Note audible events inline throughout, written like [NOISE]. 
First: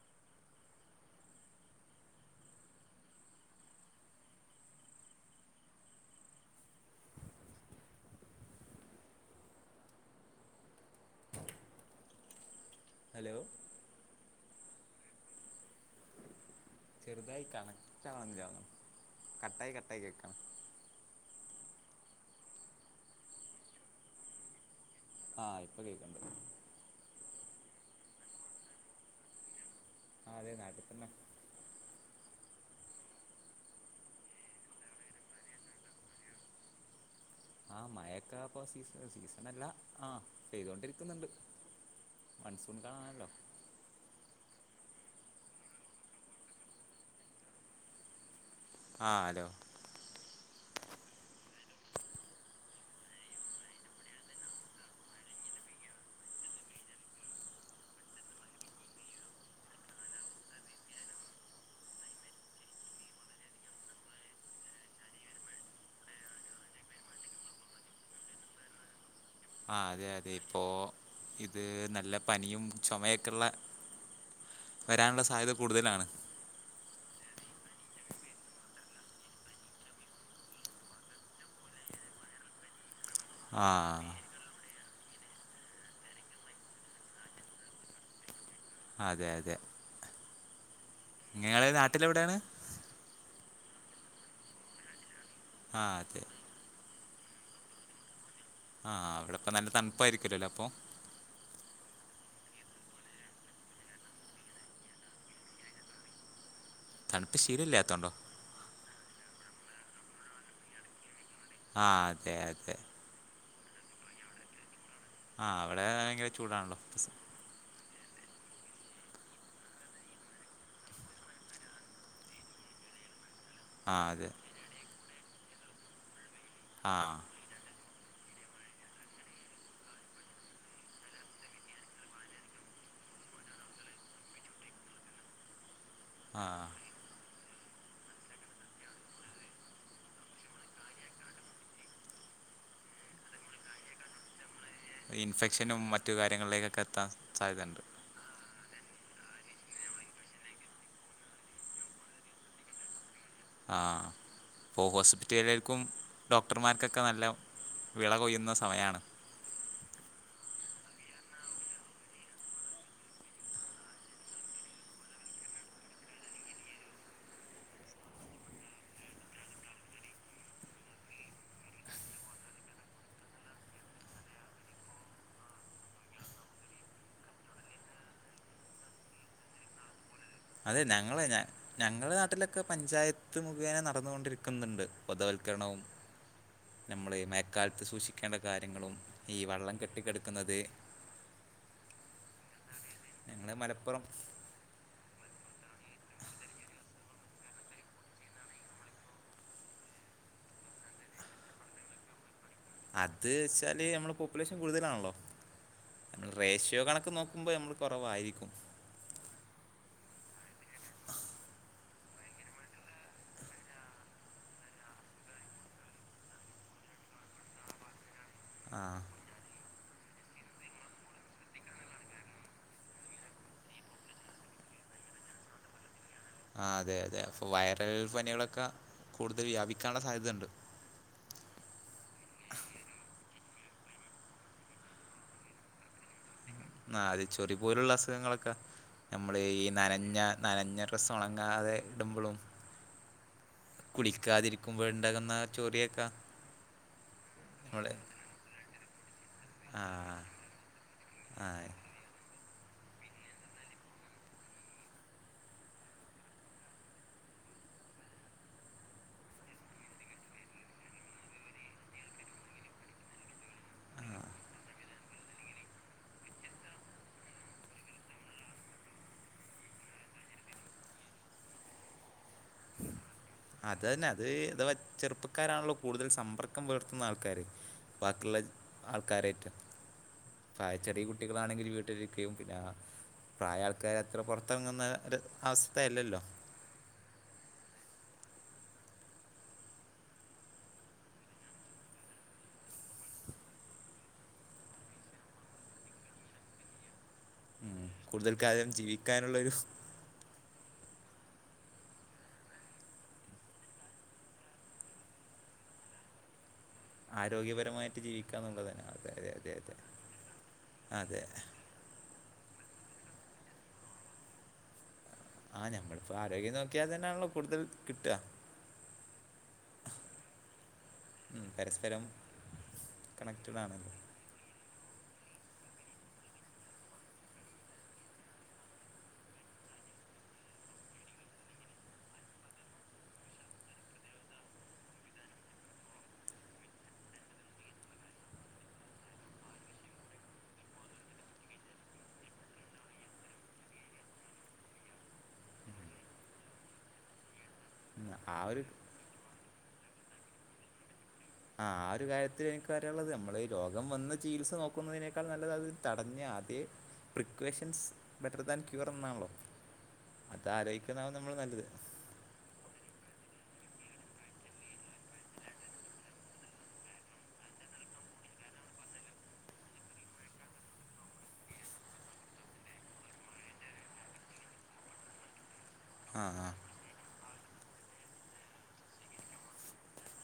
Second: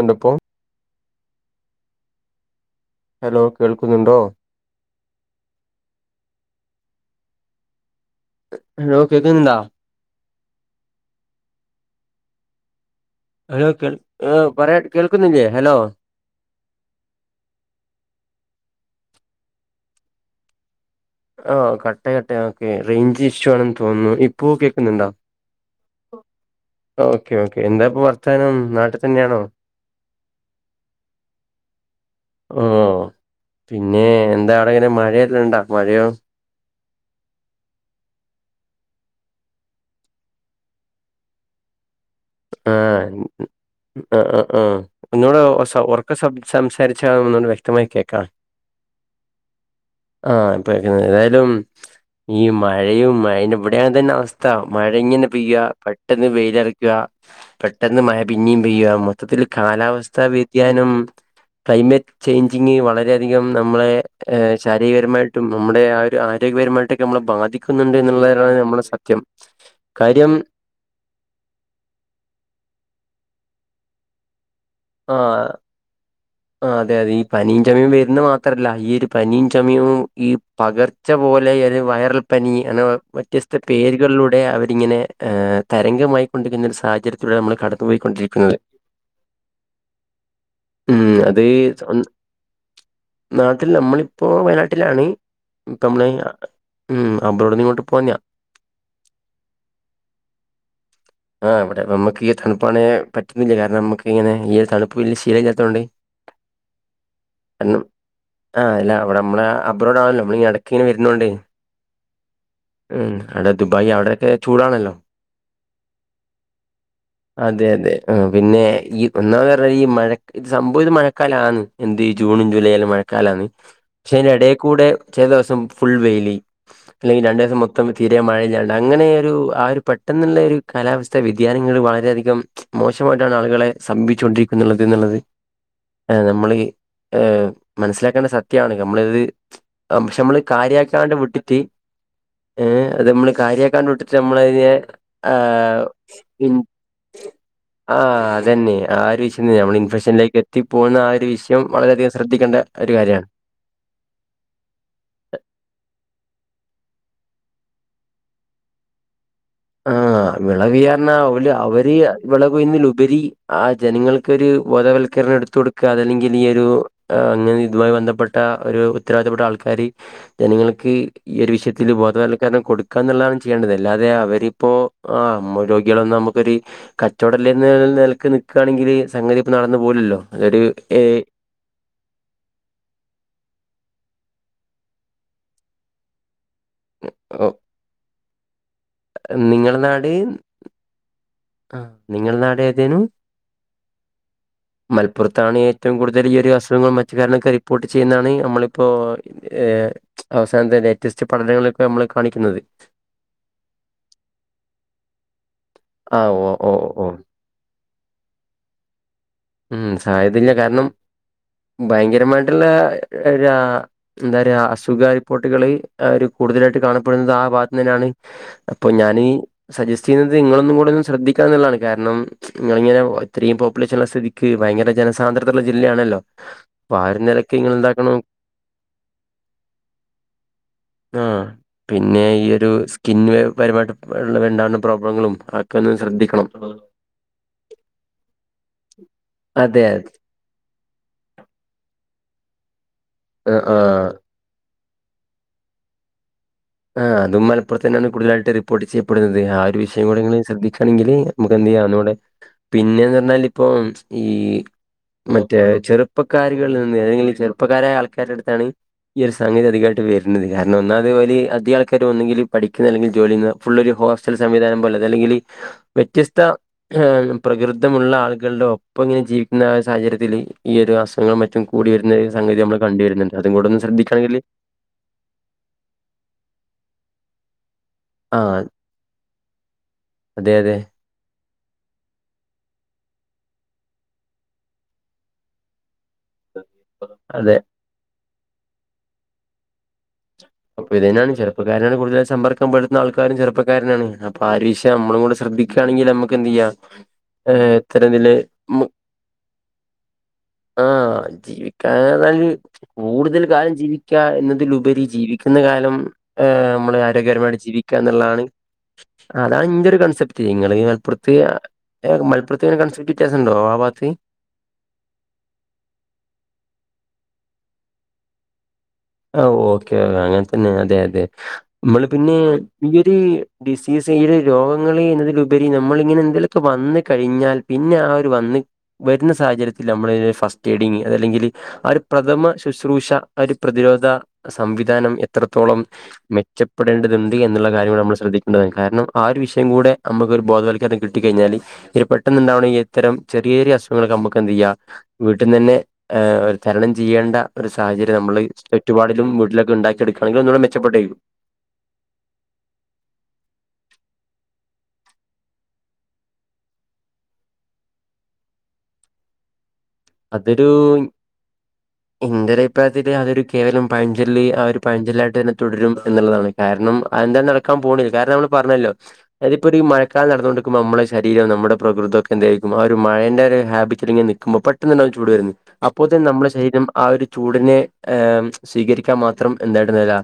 എണ്ടപ്പോ hello കേൾക്കുന്നുണ്ടോ hello കേക്ക്ന്ന്ണ്ടോ hello കേ ഏ പറേ കേൾക്കുന്നില്ലേ ഹലോ ചെറുതായി കാണക് റ്റാവുന്നില്ല കട്ടായി കട്ടായി കേക്കാണ് ആ കട്ടെ കട്ടെ ഓക്കെ റേയ്ഞ്ച് ഇഷ്യു ആണെന്ന് തോന്നുന്നു ഇപ്പോൊ ആ ഇപ്പ കേക്ണ്ട് ക്കെ ക്കെ എന്താപ്പ വർത്താനം നാട്ടി തന്നെയാണോ ആ അതെ നാട്ടി തന്നെ ഓ പിന്നെ എന്താ അവിടെങ്ങനെ മഴെല്ലാംണ്ടാ മഴയോ ആ മഴൊക്കെ അപ്പൊ സീസ സീസണല്ല ആ പേയ്തൊണ്ടിരിക്കുന്നുണ്ട് ആ ആ ആ ആ ഒന്നുടെ [UNINTELLIGIBLE] ഒറക്ക സംസാരിചാ ഒന്നുടെ വ്യക്തമായി കേൾക്കാ ആ ഹലോ ആ ഇപ്പ ഏതായാലും [INAUDIBLE] ഈ മഴയും അ അ [UNINTELLIGIBLE] ന്റെ ഇവിടെ തന്നെ അവസ്ഥ മഴ ഇങ്ങനെ പെയ്യ പെട്ടെന്ന് വെയിലറക്കാ പെട്ടെന്ന് മഴ പിന്നിയും പെയ്യുക മൊത്തത്തിൽ കാലാവസ്ഥ വ്യതിയാനം ക്ലൈമറ്റ് ചേഞ്ചിങ് വളരെയധികം നമ്മളെ ശാരീരികരമായിട്ടും നമ്മുടെ ആ ഒരു ആരോഗ്യ ട്ടക്കെ നമ്മ ബാധിക്കുന്നുണ്ട് എന്നുള്ളാണ് നമ്മ ആ അതെ അതെ ഇപ്പോൊ ഇത് നല്ല പനിയും ചുമയൊക്കെള്ള വരാനുള്ള സാധ്യത കൂടുതലാണ് ആ അതെ അതെ ഈ പനിയും ചമീയും വരുന്ന മാത്രല്ല ഈ ഒരു പനിയും ചമും ഈ പകർച്ച പോലെ ത് വൈറൽ പനി അ വ്യത്യസ്ത ആ പേരുകളിലൂടെ അവരിങ്ങനെ ഹ് തരംഗമായിക്കൊണ്ടിരിക്കുന്ന ഒരു സാഹചര്യത്തിലൂടൊണ് നമ്മൾ കടന്നു പോോയിക്കൊണ്ടിരിക്കുന്നത് അതെ അതെ ഉം അത് നിങ്ങള് നാട്ടിലെവിടെയാണ് നാട്ടിൽ നമ്മളിപ്പോ വയനാട്ടിലാണ് ആ തമ്മളെ അതെ ഉ അവബറോട് ഇങ്ങോട്ട് പോന്നാ ആഹ അവിടെപ്പ നല്ല തണുപ്പായിരിക്കല്ലോല്ലോ അപ്പൊ ആ് ഇവിടെ നമുക്ക്ഈ തണുപ്പ്ാണെ പറ്റുന്നില്ല കാരണം നമുക്ക് ഇങ്ങനെ ഈ തണുപ്പ് ശീലംില്ലാത്തൊണ്ട് ഉ കാരണം ആ് അല്ല അവിടെ നമ്മള അബ്്രോഡ് ആണല്ലോ നമ്മൾ ഇ ഇടക്ക ഇങ്ങനെ വരുന്നണ്ട് ആഹ അതെ അതെ അവിടെ ദുബായി് അവിടെയൊക്കെ ചൂടാണല്ലോ ആഹ് അവിടെ ഭയങ്കര ചൂടാണല്ലോ ആ പിന്നെ ഈ ഒന്നാമത് പറഞ്ഞാൽ ഈ മഴ സംഭവിച്ചത മഴക്കാലാണ് എന്ത് ഈ ജൂണും ജൂലൈ ആാലും മഴക്കാലമാണ് ആ അതെ പക്ഷെനി ഇട കൂടെ ചില ദിവസം ഫുൾ വെയിലി ആ അല്ലെങ്കിൽ രണ്ടു ദിവസം മൊത്തം മൊത്ത തീരെ മഴ ഞാണ്ട് അങ്ങനെ ഒരു ആ ഒരു പെട്ടെന്നുള്ള ഒരു കാലാവസ്ഥ വ്യതിയാനങ്ങൾ വളരെയധികം മോശമായിട്ടാണ് ആളുകളെ സമീപിച്ചു കൊണ്ടിരിക്കുന്നുള്ളത് എന്നുള്ളത് ആ നമ്മൾ ഏ മനസ്സിലാക്കേണ്ട സത്യമാണ് നമ്മളിത് പക്ഷെ നമ്മള് കാര്യമാക്കാണ്ട് വിട്ടിട്ട് ഏ അത് നമ്മള് കാര്യെക്കാണ്ട് വിട്ടിട്ട് നമ്മൾതിനെ ഇൻഫെക്ഷനും മറ്റു കാര്യങ്ങളിലേക്കൊക്കെ എത്താൻ സാധ്യതയുണ്ട് ആഹ് അതന്നെ ആ ഒരു വിഷയം തന്നെ നമ്മൾ ഇൻഫെക്ഷനിലേക്ക് എത്തി പോകുന്ന ആ ഒരു വിഷയം വളരെെയധികം ശ്രദ്ധിക്കേണ്ട ഒരു കാര്യമാണ് ആഹ ഇപ്പോൾ ഹോസ്പിറ്റലുകില്ക്കും ഡോക്ടർമാർക്കൊക്കെ നല്ല വിള കൊയ്യുന്ന സമയമാണ് ആഹ ആ വിളവുചാര അവര് വിളകുന്ന ഉപരി ആ ജനങ്ങൾക്കൊരു ബോധവൽക്കര െരഞ്ഞെടുത്ത കൊടുക്കുക അതല്ലെങ്കിൽ ഈ ഒരു അനെ ഇതുമായി ബന്ധപ്പെട്ട ഒരു ഉത്തരവാദിത്തപ്പെട്ട ആൾക്കാാര് ജനങ്ങൾക്ക് ഈ ഒരു വിഷയത്തിൽ ബോധവൽക്കരണം കൊടുക്കുക എന്നുള്ളതാണ് ചെയ്യേണ്ടത് അല്ലാതെ അവര് ആ അമ്മ രോഗികളൊന്നും നമുക്കൊരു രോഗി വന്നാൽ കച്ചവടല്ലന്ന് നിലക്ക് നിൽക്കുകയാണെങ്കിൽ സംഗതി ഇപ്പ നടന്നു പോവുലല്ലോ അതെ ഞങ്ങളഞ ഞങ്ങളുടെ നാട്ടിലൊക്കെ പഞ്ചായത്ത് മുഖേന നടന്നുകൊണ്ടിരി ന്നുണ്ട് ബോധവൽക്കരണവും നമ്മളെ ഓഹ് മേക്കാലത്ത് സൂക്ഷിക്കേണ്ട കാര്യങ്ങളും ഈ വള്ളം കെട്ടിക്കെടക്കുന്നത് ആ നിങ്ങൾ നാട് ഏതേനു മലപ്പുറം മല പ്പുറത്താണ് ഏറ്റവും കൂടുതൽ ഈ ഒരു അസുഖങ്ങൾ മറ്റു കാര്ങ്ങളൊക്കെ റിപ്പോർട്ട് ചെയ്യുന്നതാണ് നമ്മളിപ്പോൾ ് അവസാനത്തെ ലേറ്റസ്റ്റ് പഠനങ്ങളൊക്കെ നമ്മള് കാണിക്കുന്നത് അത് വെച്ചാല് നമ്മള പോപ്പുലേഷൻ കൂടുതലാണല്ലോ ആഹ് ഓ ഓ റേഷ്യോ ഓ കണക്ക് നോക്കുമ്പോ നമ്മൾ കുറവായിരിക്കും ഉം സാധ്യതയില്ലകാരണം ഭയങ്കരമായിട്ടുള്ള എന്താ പറയാ അസുഖ റിപ്പോർട്ടുകള് ഒരു കൂടുതലായിട്ട് കാണപ്പെടുന്നത് ആ ഭാഗു തന്നെയാണ് ആ അപ്പൊ ഞാന് സജസ്റ്റ് ചെയ്യുന്നത് നിങ്ങളന്നും കൂടെ ഒും ശ്രദ്ധിക്കാ എന്നുള്ളതാണ് കാരണം നിങ്ങളിങ്ങനെ ഇത്രയും പോപ്പുലേഷൻ ഉള്ള സ് തീ ക്ക് ഭയങ്കര ജനസാന്ദ്രതയുള്ള ജില്ലയാണല്ലോ ആ അതെ അതെ ഒരു അപ്പൊ നിലയ്ക്ക് നിങ്ങൾ വൈറൽ എന്താക്കണം പനികളൊക്കെ കൂടുതൽ വ്യാപിക്കാനുള്ള സാധ്യതയുണ്ട് ആ പിന്നെ ഈ ഒരു സ്കിൻ വേ പരുപാട്ട് ഉള്ള വേണ്ടാുന്ന പ്രോബ്ലങ്ങളും അത് ഒക്കെ ഒന്ന് ശ്രദ്ധിക്കണം ആ അത് ചൊറി പോലുള്ള അസുഖങ്ങളൊക്കെ നമ്മള് ഈ അതെ അതെ നനഞ്ഞ നനഞ്ഞ ഡ്രസ്സ് ഉണങ്ങാതെ ഇടുമ്പോളും ആ ആ ക്കുബോഴ് ഉണ്ടാക്കുന്ന ചോറിയൊക്കാ ആ അതും മലപ്പുറത്തന്നെയാണ് കൂതലായിട്ട് റിപ്പോർട്ട് ചെയ്യപെ ഇപ്പെടുന്നത് ആ ഒരു വിഷയം കൂടെ നിങ്ങ ശ്രദ്ധിക്കുകണെങ്കിൽ ആ നമുക്ക് എന്ത് ചെയ്യാം ഒനോടെ പിന്നെന്ന് പറഞ്ഞാൽ ഇപ്പൊ ഈ മറ്റേ ചെറുപ്പക്കാരികൾ നിന്ന് ഏതെങ്കിലും ചെറുപ്പക്കാരായ ആൾക്കാരുടെ അടുത്താണ് ഈ ഒരു സംഗതി അധികമായിട്ട് വരുന്നത് കാരണം ഒന്നാമത് ഓല് അ ദ്യ ആൾക്കാർ വന്നെങ്കിൽ പഠിക്കുന്ന അല്ലെങ്കിൽ ജോലിയുന്ന ഫുള്ള ഒരു ഹോസ്റ്റൽ സംവിധാനം പോലെ അല്ലെങ്കിൽ വ്യത്യസ്ത പ്രകൃതമുള്ള ആളുകളുടെ ഒപ്പം ഇങ്ങനെ ജീവിക്കുന്ന സാഹചര്യത്തില്ൽ ഈ ഒരു അസുഖും മറ്റും കൂടിവരുന്നത് അത്തന്നെ അത് ഇത് ചെറുപ്പക്കാരാണല്ലോ കൂടുതൽ സമ്പർക്കം വർ ത്തുന്ന ആൾക്കാര് ബാക്കിയുള്ള ആ ആൾക്കാരായിറ്റ് അതെ അതെ തയെ ചെറിയ കുട്ടികളാണെങ്കിൽ വീട്ടിലിരിക്കുകയും പിന്നെ പ്രായ ആൾക്കാർ അത്ര പുറത്തിറങ്ങുന്ന ഒരു അവസ്ഥയല്ലല്ലോ അതെ അപ്പൊ ഇത് തെയാണ് ചെറപ്പക്കാരനാണ് കൂടുതലും സമ്പർക്കംപ്പെടുന്ന ആൾക്കാരും ചെറുക്കാരനാണ് അപ്പൊ ആഒരു വിഷയംനമ്മളും ശ്ര ദ്ധിക്കുക യാണെങ്കിൽ നമുക്ക എന്ത് ചെയ്യാ ഏ ഉം ഇത്തരം ഇതില് കൂടുതൽ കാലം ജീവിക്കാനുള്ളൊരു ആ ജീവിക്കാന ല് കൂടുതൽ കാലം ജീവിക്കാ എന്നതിലുപരി ജീവിക്ക ഇന്ന് കാലം ഹ് നമ്മ ആരോഗ്യകരമായിട്ട് ജീവിക്കാ ആരോഗ്യപരമായിട്ട് ജീവിക്കുക എന്നുള്ളതാണ് അതെ അതെ അതെ അതാണ് അതെ ഇന്റെ ഒരു കൺസെപ്റ്റ് നിങ്ങള് അതെ മലപ്പുറത്ത് ഏ മലപ്പുറത്തേന കൺസറ്റ് ഇറ്റാസുണ്ടോ ആ ബാത്ത് ആ ഞമ്മളിപ്പോ ആരോഗ്യം നോക്കിയാൽ തന്നെയാണല്ലോ കൂടുതൽ കിട്ടുക ആ ഓക്കെ അങ്ങനെ തന്നെ അതെ അതെ ഉം പരസ്പരം നമ്മള് പിന്നെ ഈ കണക്റ്റഡ് ആണല്ലോ ഡിസ് തിര് രോഗം എന്നതിലുപരി നമ്മൾ ഇങ്ങനെ എന്തെലൊക്കെ വന്ന കഴിഞ്ഞാൽ പിന്നെ ആ ഒരു വന്ന് വരുന്ന സാഹചര്യത്തി നമ്മള ഫസ്റ്റ് എയ്ഡിങ് അതല്ലെങ്കിൽ ആ ഒരു പ്രഥമ ശുശ്രൂഷ പ്രതിരോധ സംവിധാനം എത്രത്തോളം മെച്ചപ്പെടേണ്ടതുണ്ട് എന്നുള്ള കാര്യമാണ് നമ്മൾ ശ്രദ്ധിക്കേണ്ടത് കാരണം ആ ഒരു വിഷയം കൂടെ നമുക്ക് ഒരു ബോധവത്ൽക്കരതം കിട്ടി കഴിഞ്ഞാൽ ഇൽ പെട്ടെന്നുണ്ടാവണെങ്കിൽ ഇത്തരം ചെറിയ ചെറിയ അസുഖങ്ങൾ നമുക്ക് എന്ത് ചെയ്യ വീട്ടന്ന് തന്നെ തരണം ചെയ്യേണ്ട ഉം സാഹചര്ം ആ നമ്മള് ഒരു ചുപാടും വീട്ടിലക്കെ ഉണ്ടാക്കിെടുക്കയാണെങ്കിൽ ഒന്നൂ മെച്ചപ്പെട്ടേും ആ ആ ഒരു കാര്യത്തിൽ എനിക്ക് പറയാനുള്ളത് നമ്മൾ രോഗം വന്ന് ചികിത്സ നോക്കുന്നതിനേക്കാൾ നല്ലത് അത് തടഞ്ഞ ആദ്യ പ്രക്കൊക്ഷൻസ് ബെറ്റർ ദാൻ ക്യൂർ എന്നാണല്ലോ അത് അതൊരു ആലോചിക്കുന്നതാവും നമ്മൾ നല്ലത് എന്റെ ഒരു അ പ്രയത്തിൽ അതൊ കേവലം പഴഞ്ചെല് ആ ഒരു പഴഞ്ചെല്ലായിട്ട് തന്നെ തുടരും എന്നുള്ളതാണ് കാരണംഅഎന്താ നടക്കാ പോണ് കാരണം നമ്മൾ പറഞ്ഞല്ലോ അതിപ്പോ മഴക്കാലം നടന്നുകൊടുക്കുമ്പ നമ്മുടെ ശരീരം നമ്മടെ പ്രകൃതംഒക്കെ എന്തും ആ ഒരു മഴന്റെ ഒരു ഹാബറ്റിൽ ഇങ്ങെ നിൽക്കുമ്പൾപ്പോം പെട്ടെന്ന് ട്ടൻന്ന് ചൂട് വരുന്നത് അപ്പോ ആ തന്നെ ആ നമ്മുടെ ശരീരം ആ ഒരു ചൂടിനെ് സ്വീകരിക്കാൻ മാത്രം എന്ത പെട്ടെന്നത്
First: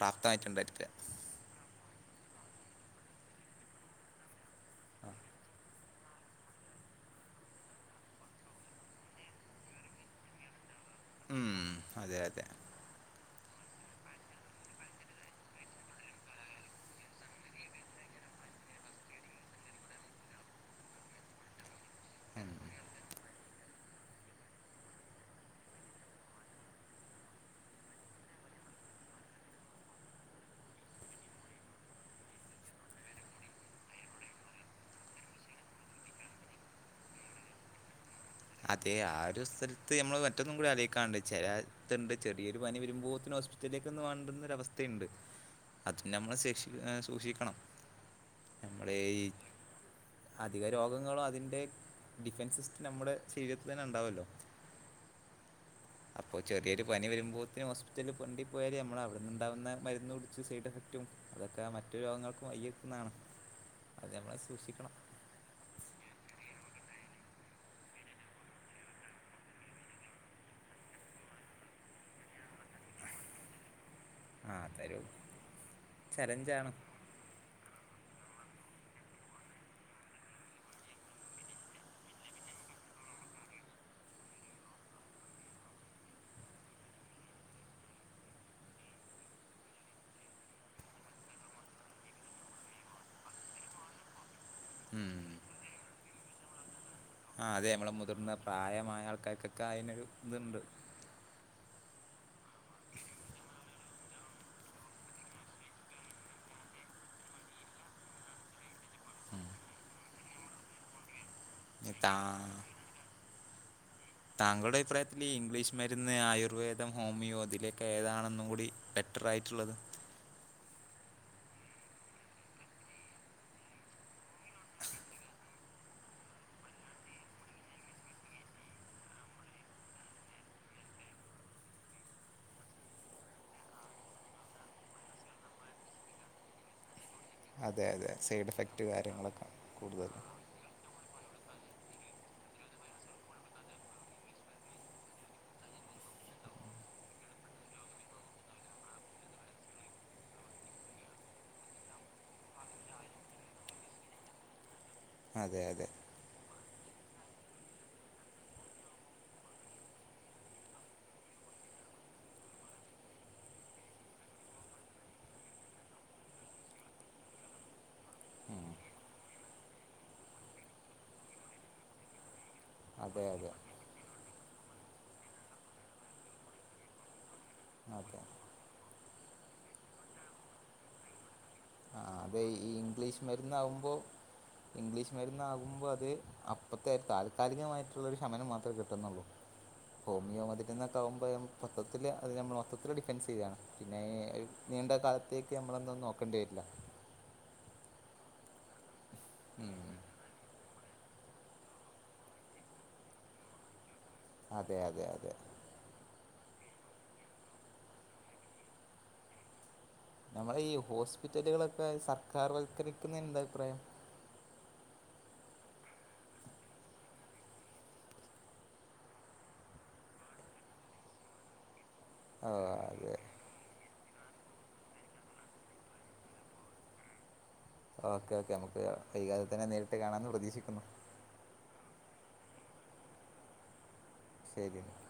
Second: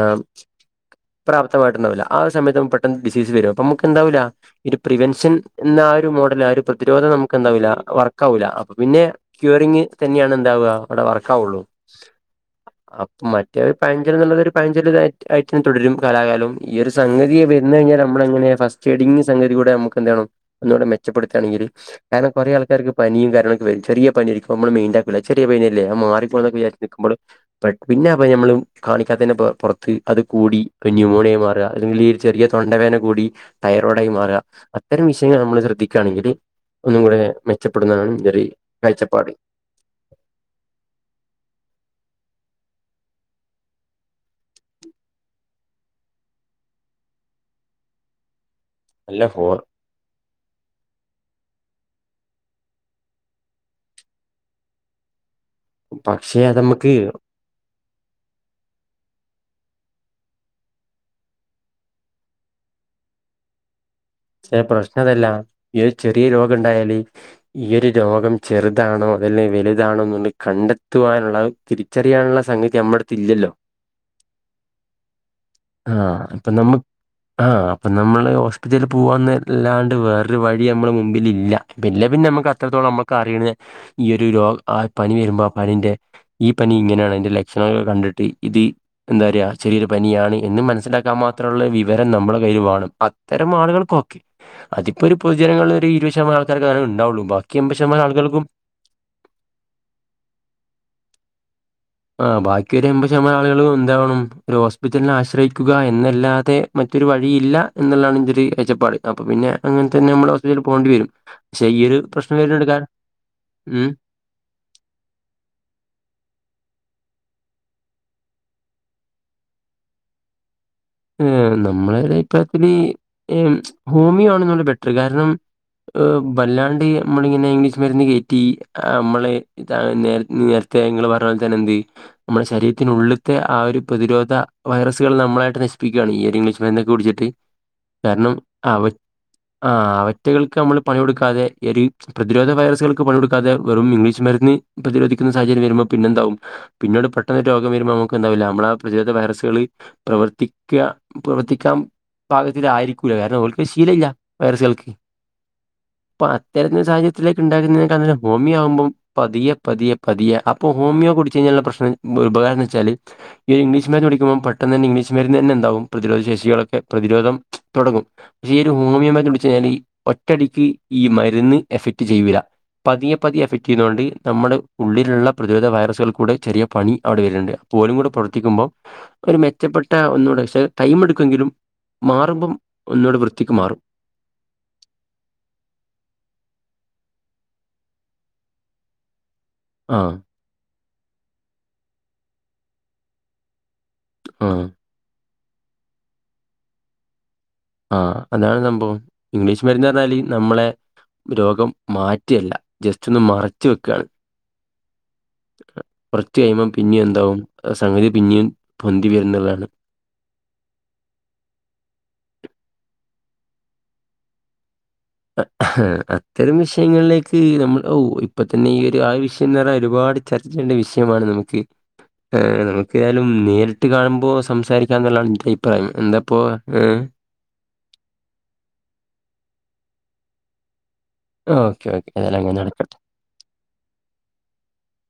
പ്രാപ്തമായിട്ടുണ്ടായിരിക്കുക പ്രാപ്തമായിട്ടുന്ന വില ആ സമയത്ത് പെട്ടെന്ന് ഡിസീസ് വരും അപ്പൊ നമുക്ക് എന്താവൂ ഇ ഒരു പ്രിവെൻഷൻ എന്ന ആ ഒരു മോഡൽ ആ ഒരു പ്രതിരോധം നമുക്ക് എന്താവൂല വർക്കാവുല്ല അപ്പ പിന്നെ ക്യറിഗ് തന്നെയാണ് അവിടെ വർക്കുള്ളൂ ഉം അതെ അതെ മറ്റേ പാഞ്ചല് എന്നുള്ളൊരു പാഞ്ചല്യിട്ട തന്നെ തുടരും കലാകാലം ഈയ ഒരു സംഗതിയെ വരുന്നു കഴിഞ്ഞാൽ നമ്മ സ്റ്റ് എങ് സംഗതി കൂടെ ന എൂടെ മെച്ചപ്പെടുുകയാണെങ്ക കാരണം കുറേ ആൾക്കാർക്ക് പനിയും കാരള് ചെറിയ പനിരിക്ക്പ നമ്മള് മൈൻഡ് ആകുല ചെറിയ പനിയ അല്ലേ അത് മാറി പോവല്ലോന്ന് വിചാരിച്ച് നിൽക്കുമ്പോൾ പിന്നെ ആ പനി നമ്മള് കാണിക്കാത്തെ പുറത്ത് അത് കൂടി ന്യൂമോണിയ മാറുക അല്ലെങ്കിൽ ചെറിയ തൊണ്ടവേന കൂടി തയറോയ്ഡായി മാറുക അത്തരം വിഷയങ്ങൾ നമ്മള് ശ്രദ്ധിക്കുകയാണെങ്കിൽ ഒന്നും കൂടെ മെച്ചപ്പെടുന്നതാണ് എന്റെ ഒരു ഇത് അതെ ആ ഒരു സ്ഥലത്ത് നമ്മള് മറ്റൊന്നും കൂടി ആലേയിക്കാണ്ട് ചിലത്ണ്ട് ചെറിയൊരു പനി വരുമ്പോത്തനന് ഹോസ്പിറ്റലിലേക്ക് ഒന്ന് വേണ്ടുന്നരവസ്ഥയുണ്ട് അതിന് നമ്മള് ശക്ഷി സൂക്ഷിക്കണം നമ്മുടെ ഈ അല്ല ഹോ അധിക രോഗങ്ങളും അതിൻ്റെ ഡിഫൻസ് സിസ്റ്റ് നമ്മള് ക്ഷീണത്തിൽതന്നെ ഉണ്ടാവല്ലോ അപ്പൊ പക്ഷെ അത് ചെറിയൊരു നമുക്ക് പനി വരുമ്പോത്തന് ഹോസ്പിറ്റലിൽ കൊണ്ടി പോയല് നമ്മളവിടെ ഉണ്ടാവുന്ന മരുന്ന് കുടിച്ച് സൈഡ് എഫക്റ്റും അതൊക്കെ മറ്റ്‌ രോഗങ്ങൾക്കും വഴി വയ്ക്കുന്നതാണ് പക്ഷെ പ്രശ്നം അതല്ല ഈ ചെറിയ രോഗ ക്ക ഉണ്ടായാല് ഈ ഒരു രോഗം ചെറുതാണോ അതല്ല വലുതാണോ എന്ന് കണ്ടെത്തുവാനുള്ള തിരിച്ചറിയാനുള്ള സംഗതി നമ്മടത്ത് ഇല്ലല്ലോ ആ അതൊരു ആ അപ്പൊ ചലഞ്ചാണ് നമ്ക്ക് ആ അപ്പ നമ്മൾ ഹോസ്പിറ്റലിൽ പോവാന്നല്ലാണ്ട് വേറൊരു വഴി നമ്മള മുമ്പിൽ ഇല്ല പിന്നെ പിന്നെ നമുക്ക് അത്രത്തോളം നമ്മുക്ക് അറിയണ ഈ ഒരു രോഗ ആ പനി വരുമ്പോ ആ പനിന്റെ ഈ പനി ഇങ്ങനെയാണ് അതിന്റെ ലക്ഷണങ്ങൾ കണ്ടിട്ട് ഇത് എന്താ പറയാ ചെറിയൊരു പനിയാണ് എന്ന് മനസ്സിലാക്കാൻ മാത്രമുള്ള വിവരം നമ്മള കയ്യില് വേണം അത്തരം ആളുകൾ ഓക്കെ അതിപ്പോ ഒരു ഉം പൊതുജനങ്ങളിൽ ഒരു ഇരുപത് ശതമാനം ആൾക്കാർക്ക് അത് ആ അതെ നമ്മടെ മുതിർന്ന പ്രായമായ ആൾക്കാർക്കൊക്കെ അതിനൊരു ഇതുണ്ട് ആ ബാക്കി ഒരു എൺമ്പത് ശതമാനം ആളുകളും എന്താവണം ഒരു ഹോസ്പിറ്റലിനെ ആശ്രയിക്കുക എന്നല്ലാതെ മറ്റ് ഒരു വഴിയില്ല എന്നുള്ളതാണ് എന്റെ ഒരു കഴച്ചപ്പാട് അപ്പൊ പിന്നെ അങ്ങനെ തന്നെ നമ്മള് ഹോസ്പിറ്റലിൽ പോകണ്ടി വരും പക്ഷെ ഈ ഇനി ഒരു താ പ്രശ്നം ഏറ്റെടുക്കാൻ ഉം താങ്കളുടെ അഭിപ്രായത്തില് ഈ ഇംഗ്ലീഷ് മരുന്ന് ആയുർവേദം ഹോമിയോ അതിലൊക്കെ ഏതാണെന്നും കൂടി പെ ബെറ്ററായിട്ടുള്ളത് ഉം നമ്മള ഒരു അഭിപ്രായത്തില് ഈ ഹോമിയോ ആണെന്ന് തോനുന്നു ബെറ്റർ കാരണം ഹ് ബല്ലാണ്ട് നമ്മള് ഇങ്ങനെ ഇംഗ്ലീഷ് മരുന്ന് കയറ്റി നമ്മളെ ഇതാണ് ഇങ്ങള് പറഞ്ഞപോലെ തന്നെ എന്ത് നമ്മുടെ ശരീരത്തിനുള്ളിത്തെ ആ ഒരു പ്രതിരോധ വൈറസുകൾ നമ്മളായിട്ട് നശി പിക്കാണ്ഈ ഒരു ഇംഗ്ലീഷ് മര്ന്ന് ഒക്കെ കുടിച്ചിട്ട് അതെ അതെ കാരണം സൈഡ് എഫക്റ്റ് അവ കാര്യങ്ങളൊക്കെ ആ കൂടുതൽ അവറ്റകൾക്ക് നമ്മള് പണി കൊടുക്കാതെ ഒരു പ്രതിരോധ വൈറസുകൾക്ക് പണി കൊടുക്കാതെ വെറും ഇംഗ്ലീഷ് മരുന്ന് പ്രതിരോധിക്കുന്ന സാഹചര്യം വരുമ്പോ പിന്നെന്താവും പിന്നീട് പെട്ടെന്ന് രോഗം വരുമ്പോൾ നമുക്ക് എന്താവില്ല നമ്മള ആ പ്രതിരോധ വൈറസുകള് പ്രവർത്തി ക്കാ പ്രവർത്തിക്കാൻ പാകത്തിലായിരിക്കൂല്ല കാരണം ഓല് ക്ക് ശീല ഇല്ല വൈറസുകൾക്ക് അതെ അതെ തരുന്ന സാഹചര്യത്തിലേക്ക് ഉണ്ടാക്കുന്നതിനക്ക ഹോമിയോ ആകുമ്പം പതിയ പതിയെ പതിയ അപ്പോ ഹോമിയോ കുടിച്ച് കഴി ഞ്ഞാൽ പ്രശ്നം ഉപകാരം എന്ന് വെച്ചാല് ഇംഗ്ലിഷ് മര്ന്ന് കുടിക്കുമ്പം പെട്ടെന്ന് തന്നെ ഇംഗ്ലീഷ് മര്ന്ന് ഇ തന്നെ എന്താവും പ്രതിരോധശേഷികളൊക്കെ പ്രതിരോധം തുടങ്ങും പക്ഷെ ഈ ഉം ഒരു ഹോമിയോ മരുന്ന് കുടിച് കഴിഞ്ഞാല് ഒറ്റടിക്ക് ഈ മരുന്ന് എഫക്റ്റ് ചെയ്യൂല്ല പതിയെ അതെ പതിയെ അതെ എഫക്ട് ചെയ്യുന്നതൊണ്ട് നമ്മുടെ ഉള്ളിലുള്ള പ്രതിരോധ വൈറസുകൾ കൂടെ ചെറിയ പണി അവിടെ വരുന്നുണ്ട് പോലും കൂടെ അതെ പ്രവർത്തിക്കുമ്പോൾ ഒരു മെച്ചപ്പെട്ട ഒന്നുകൂടെ പക്ഷേ ടൈമ് എടുക്കുമെങ്കിലും ആ അതെ മാറുമ്പം ഈ ഒന്നുകൂടെ ഇംഗ്ലീഷ് വൃത്തിക്ക് മരുന്ന് മാറും ആകുമ്പോ ഇംഗ്ലീഷ് മര്ന്ന് ആകുമ്പോൾ അത് അപ്പഴത്തെ ആ ഒരു കാലികമായിട്ടുള്ളൊരു ശമനം മാത്രമേ കിട്ടുന്നുള്ളൂ ആഹ് ഹോമിയോ മര്ന്ന് ആകുമ്പോ മൊത്തത്തിൽ അതി നമ്മൾ മൊത്തത്തിൽ ഡിഫൻസ് ചെയ്യാണ് പിന്നെ ആഹ് നീണ്ട കാലത്തേക്ക് നമ്മളെന്താന്നും നോക്കേണ്ടി വരില്ല ആ അതാണ് സംഭവം ഇംഗ്ലീഷ് മരുന്ന് പറഞ്ഞാല് നമ്മളെ രോഗം മാറ്റ്ല്ല ജസ്റ്റ് ഒന്ന് മറച്ച് വെക്കയാണ് അതെ അതെ അതെ കുറച്ച് കഴിയുമ്പം പിന്നയും എന്താവും സംഗതി പിന്നയും പൊന്തി വരുന്നതാണ് നമ്മള ഈ ഹോസ്പിറ്റലുകളൊക്കെ സർക്കാർ വൽക്കരിക്കുന്ന എന്താ അഭിപ്രായം അത്തരം വിഷയങ്ങളിലേക്ക് നമ്മൾ ഇപ്പ തന്നെ ഈ ഒരു ആ വിഷയംന്ന് പറഞാ ഒരുപാട് പാട് ചർച്ച ചെയ്യേണ്ട വിഷയമാണ് നമുക്ക് ഓ അതെ നമുക്കേഏതായാലും നേരിട്ട് കാണുമ്പോൾ സംസാരിക്കാ എന്നുള്ളതാണ് എന്റെ അഭിപ്രായം എന്താപ്പോ ഏ ഓക്കെ ഓക്കെ നമുക്ക് വൈകാതെ തന്നെ നേരിട്ട് കാണാന്ന് പ്രതീക്ഷിക്കുന്നു ഓക്കെ ഓക്കേ അതെല്ലാം ഇങ്ങനെ നടക്കട്ടെ ശരിന്നാ